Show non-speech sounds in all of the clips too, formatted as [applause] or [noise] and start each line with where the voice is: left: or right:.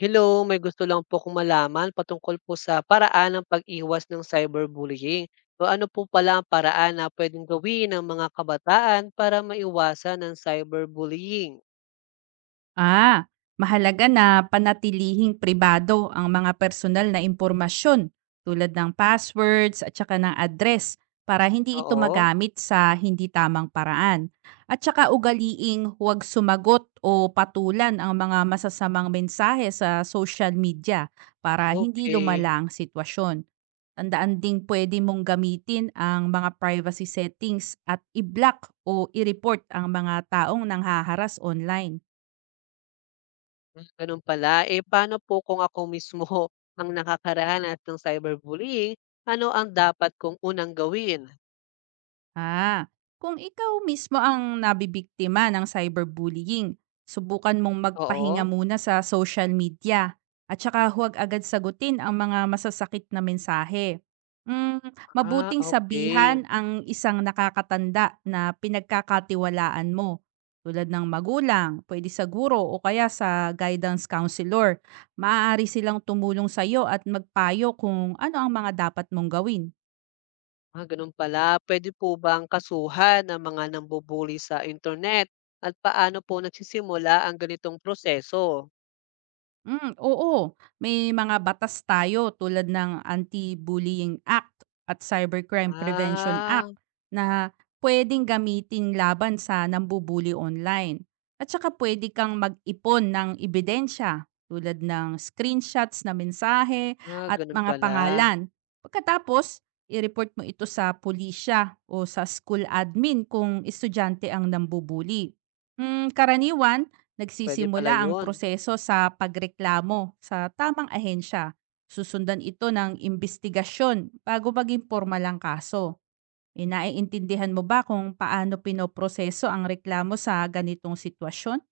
left: Hello, may gusto lang po kong malaman patungkol po sa paraan ng pag-iwas ng cyberbullying. So ano po pala ang paraan na pwedeng gawin ng mga kabataan para maiwasan ng cyberbullying?
right: Mahalaga na panatilihing pribado ang mga personal na impormasyon tulad ng passwords at saka ng address para hindi ito
left: Oo,
right: magamit sa hindi tamang paraan. At saka ugaliing huwag sumagot o patulan ang mga masasamang mensahe sa social media para hindi
left: okay.
right: lumala ang sitwasyon. Tandaan ding pwede mong gamitin ang mga privacy settings at i-block o i-report ang mga taong nanghaharas online.
left: Ganun pala. Eh paano po kung ako mismo [laughs] ang nakakaranas ng cyberbullying? Ano ang dapat kong unang gawin?
right: Ah, kung ikaw mismo ang nabibiktima ng cyberbullying, subukan mong magpahinga
left: Oo.
right: muna sa social media at saka huwag agad sagutin ang mga masasakit na mensahe. Mm,
left: Ah,
right: Mabuting sabihan
left: okay.
right: ang isang nakakatanda na pinagkakatiwalaan mo. Tulad ng magulang, pwede sa guro o kaya sa guidance counselor. Maaari silang tumulong sa iyo at magpayo kung ano ang mga dapat mong gawin.
left: Ah, gano'n pala. Pwede po bang kasuhan ang mga nambu-bully sa internet at paano po nagsisimula ang ganitong proseso?
right: Oo. May mga batas tayo tulad ng Anti-Bullying Act at Cybercrime Prevention
left: Ah,
right: Act na pwedeng gamitin laban sa nambubuli online. At saka pwede kang mag-ipon ng ebidensya tulad ng screenshots na mensahe
left: ah,
right: at
left: gano'n
right: mga
left: pala.
right: pangalan. Pagkatapos, i-report mo ito sa pulisya o sa school admin kung estudyante ang nambubuli. Karaniwan,
left: Pwede pala
right: nagsisimula ang
left: 'yun.
right: proseso sa pagreklamo sa tamang ahensya. Susundan ito ng imbestigasyon bago maging formal ang kaso. E, naiintindihan mo ba kung paano pinoproseso ang reklamo sa ganitong sitwasyon?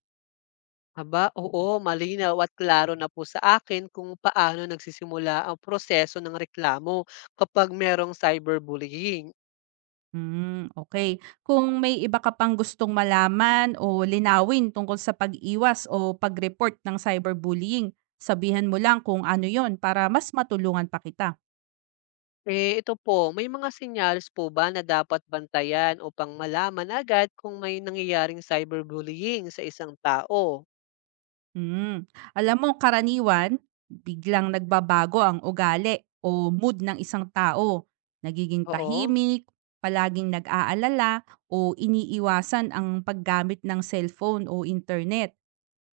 left: Aba, oo, malinaw at klaro na po sa akin kung paano nagsisimula ang proseso ng reklamo kapag merong cyberbullying.
right: Hmm, okay. Kung may iba ka pang gustong malaman o linawin tungkol sa pag-iwas o pag-report ng cyberbullying, sabihan mo lang kung ano yon para mas matulungan pa kita.
left: Eh, ito po, may mga senyales po ba na dapat bantayan upang malaman agad kung may nangyayaring cyberbullying sa isang tao?
right: Hmm. Alam mo, karaniwan, biglang nagbabago ang ugali o mood ng isang tao. Nagiging
left: Oo.
right: tahimik, palaging nag-aalala o iniiwasan ang paggamit ng cellphone o internet.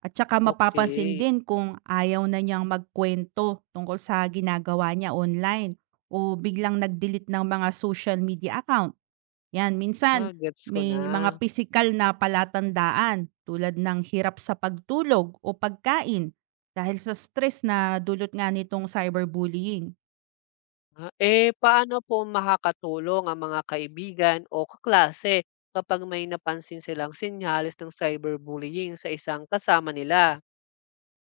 right: At saka mapapansin
left: Okey.
right: din kung ayaw na niyang magkwento tungkol sa ginagawa niya online o biglang nag-delete ng mga social media account. 'Yan, minsan
left: Ah, gets ko
right: may
left: na.
right: mga pisikal na palatandaan tulad ng hirap sa pagtulog o pagkain dahil sa stress na dulot nga nitong cyberbullying.
left: Ah, paano po makakatulong ang mga kaibigan o kaklase kapag may napansin silang senyales ng cyberbullying sa isang kasama nila?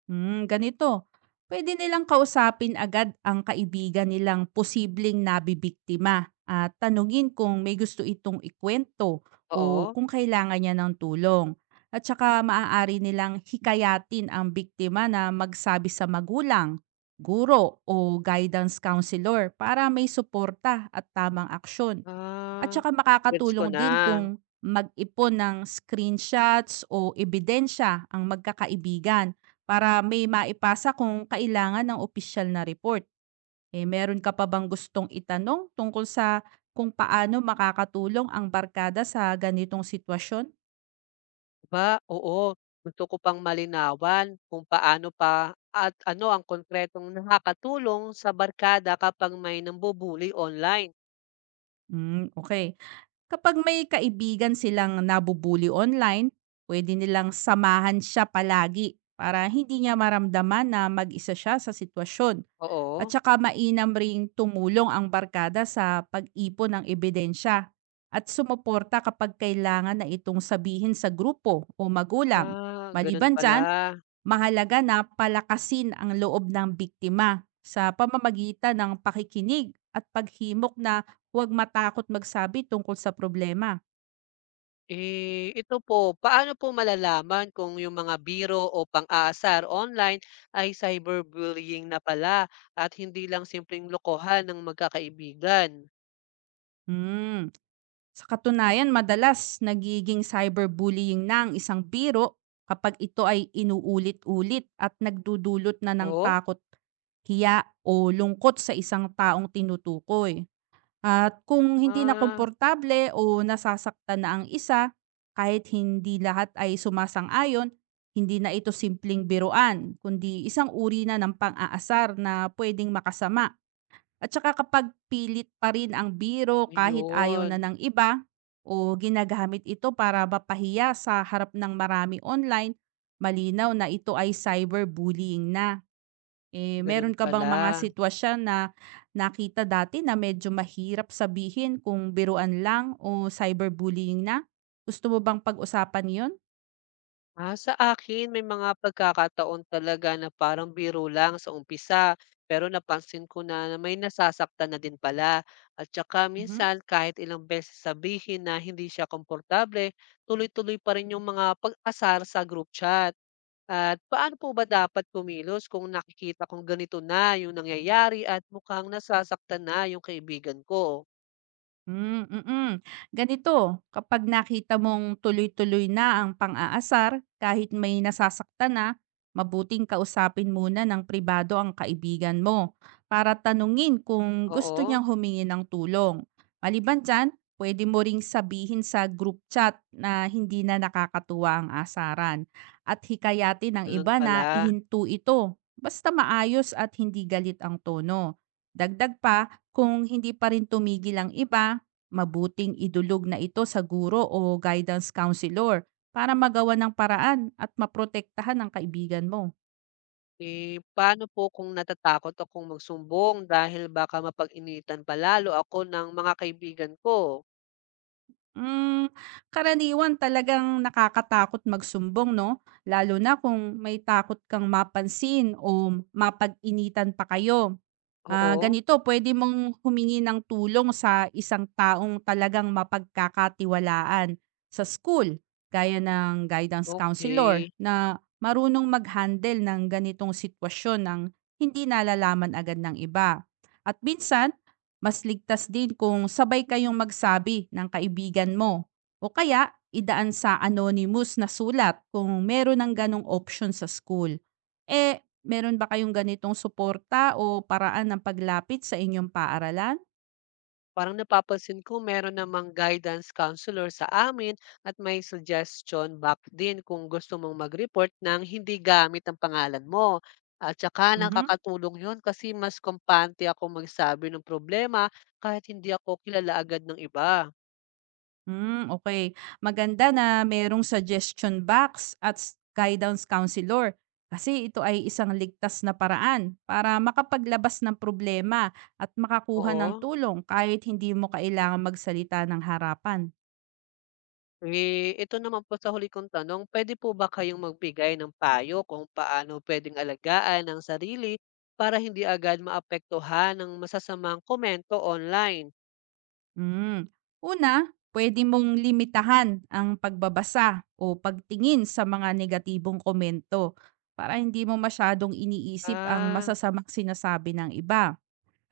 right: Ganito. Pwede nilang kausapin agad ang kaibigan nilang posibleng nabibiktima at tanungin kung may gusto itong ikwento o
left: Oo?
right: kung kailangan niya ng tulong. At saka maaari nilang hikayatin ang biktima na magsabi sa magulang, guro o guidance counselor para may suporta at tamang aksyon. At
left: Ah,
right: saka
left: gets ko
right: makakatulong
left: na.
right: din kung mag-ipon ng screenshots o ebidensya ang magkakaibigan para may maipasa kung kailangan ng opisyal na report. Eh, meron ka pa bang gustong itanong tungkol sa kung paano makakatulong ang barkada sa ganitong sitwasyon?
left: Aba, oo, gusto ko pang malinawan kung paano pa at ano ang konkretong nakakatulong sa barkada kapag may nambu-bully online.
right: Hmm, okay. Kapag may kaibigan silang nabubuli online, pwede nilang samahan siya palagi para hindi niya maramdaman na mag-isa siya sa sitwasyon. At
left: Oo.
right: saka mainam ring tumulong ang barkada sa pag-ipon ng ebidensya at sumuporta kapag kailangan na itong sabihin sa grupo o magulang.
left: Ah, gano'n
right: Maliban
left: pala.
right: dyan, mahalaga na palakasin ang loob ng biktima sa pamamagitan ng pakikinig at paghimok na huwag matakot magsabi tungkol sa problema.
left: Eh, ito po, paano po malalaman kung yung mga biro o pang-aasar online ay cyberbullying na pala at hindi lang simpleng lokohan ng magkakaibigan?
right: Hmm. Sa katunayan, madalas nagiging cyberbullying na ang isang biro kapag ito ay inuulit-ulit at nagdudulot na ng
left: Oh?
right: takot, hiya o lungkot sa isang taong tinutukoy. At kung hindi na
left: Ah,
right: komportable o nasasaktan na ang isa, kahit hindi lahat ay sumasang-ayon, hindi na ito simpleng biruan, kundi isang uri na ng pang-aasar na pwedeng makasama. At saka kapag pilit pa rin ang biro kahit ayaw
left: ayun.
right: na ng iba o ginagamit ito para mapahiya sa harap ng marami online, malinaw na ito ay cyberbullying na. Eh, meron
left: Ganun
right: ka bang
left: pala.
right: mga sitwasyon na nakita dati na medyo mahirap sabihin kung biruan lang o cyberbullying na? Gusto mo bang pag-usapan yun?
left: Ah, sa akin may mga pagkakataon talaga na parang biro lang sa umpisa, pero napansin ko na may nasasaktan na din pala. At saka
right: Mhm.
left: minsan kahit ilang beses sabihin na hindi siya komportable, tuloy-tuloy pa rin yung mga pag-asar sa group chat. At paano po ba dapat kumilos kung nakikita kong ganito na yung nangyayari at mukhang nasasaktan na yung kaibigan ko?
right: Hmm, mm. Ganito, kapag nakita mong tuloy-tuloy na ang pang-aasar kahit may nasasaktan na, mabuting kausapin muna ng pribado ang kaibigan mo para tanungin kung gusto
left: Oo,
right: niyang humingi ng tulong. Maliban dyan, pwede mo ring sabihin sa group chat na hindi na nakakatuwa ang asaran at hikayatin ng
left: ganun
right: iba na
left: pala.
right: ihinto ito basta maayos at hindi galit ang tono. Dagdag pa, kung hindi pa rin tumigil ang iba, mabuting idulog na ito sa guro o guidance counselor para magawa ng paraan at maprotektahan ang kaibigan mo.
left: Eh, paano po kung natatakot akong magsumbong dahil baka mapag-initan pa lalo ako ng mga kaibigan ko?
right: Mm, Karaniwan talagang nakakatakot magsumbong, no? Lalo na kung may takot kang mapansin o mapag-initan pa kayo.
left: Oo.
right: Ganito, pwede mong humingi ng tulong sa isang taong talagang mapagkakatiwalaan sa school, gaya ng guidance counselor
left: Okay.
right: na marunong mag-handle ng ganitong sitwasyon ng hindi nalalaman agad ng iba. At minsan, mas ligtas din kung sabay kayong magsabi ng kaibigan mo o kaya idaan sa anonymous na sulat kung meron ng ganong option sa school. Eh, Meron ba kayong ganitong suporta o paraan ng paglapit sa inyong paaralan?
left: Parang napapansin ko meron namang guidance counselor sa amin at may suggestion box din kung gusto mong mag-report ng hindi gamit ang pangalan mo. At saka
right: Mhm.
left: nakakatulong yun kasi mas kampante ako magsabi ng problema kahit hindi ako kilala agad ng iba.
right: Hmm, okey. Maganda na merong suggestion box at s guidance counselor kasi ito ay isang ligtas na paraan para makapaglabas ng problema at makakuha ng
left: Oo.
right: tulong kahit hindi mo kailangang magsalita ng harapan.
left: Eh, ito naman po sa huli kong tanong, pwede po ba kayong magbigay ng payo kung paano pwedeng alagaan ang sarili para hindi agad maapektuhan ng masasamang komento online?
right: Hmm. Una, pwede mong limitahan ang pagbabasa o pagtingin sa mga negatibong komento para hindi mo masyadong iniisip ang
left: Ah,
right: masasamang sinasabi ng iba.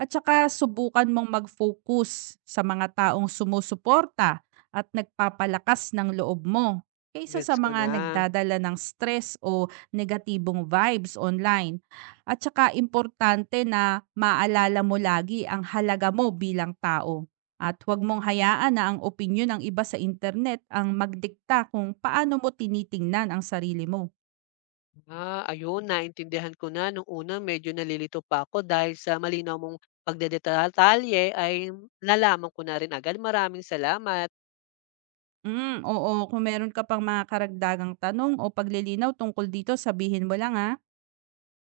right: At saka subukan mong mag-focus sa mga taong sumusuporta at nagpapalakas ng loob mo kaysa sa
left: gets ko
right: mga
left: na.
right: nagdadala ng stress o negatibong vibes online. At saka importante na maalala mo lagi ang halaga mo bilang tao. At huwag mong hayaan na ang opinyon ng iba sa internet ang magdikta kung paano mo tinitingnan ang sarili mo.
left: Ah, ayun, naintindihan ko na. Nung una medyo nalilito pa ako dahil sa malinaw mong pagdedetalye ay nalaman ko na rin agad. Maraming salamat.
right: Oo, kung meron ka pang mga karagdagang tanong o paglilinaw tungkol dito, sabihin mo lang ha.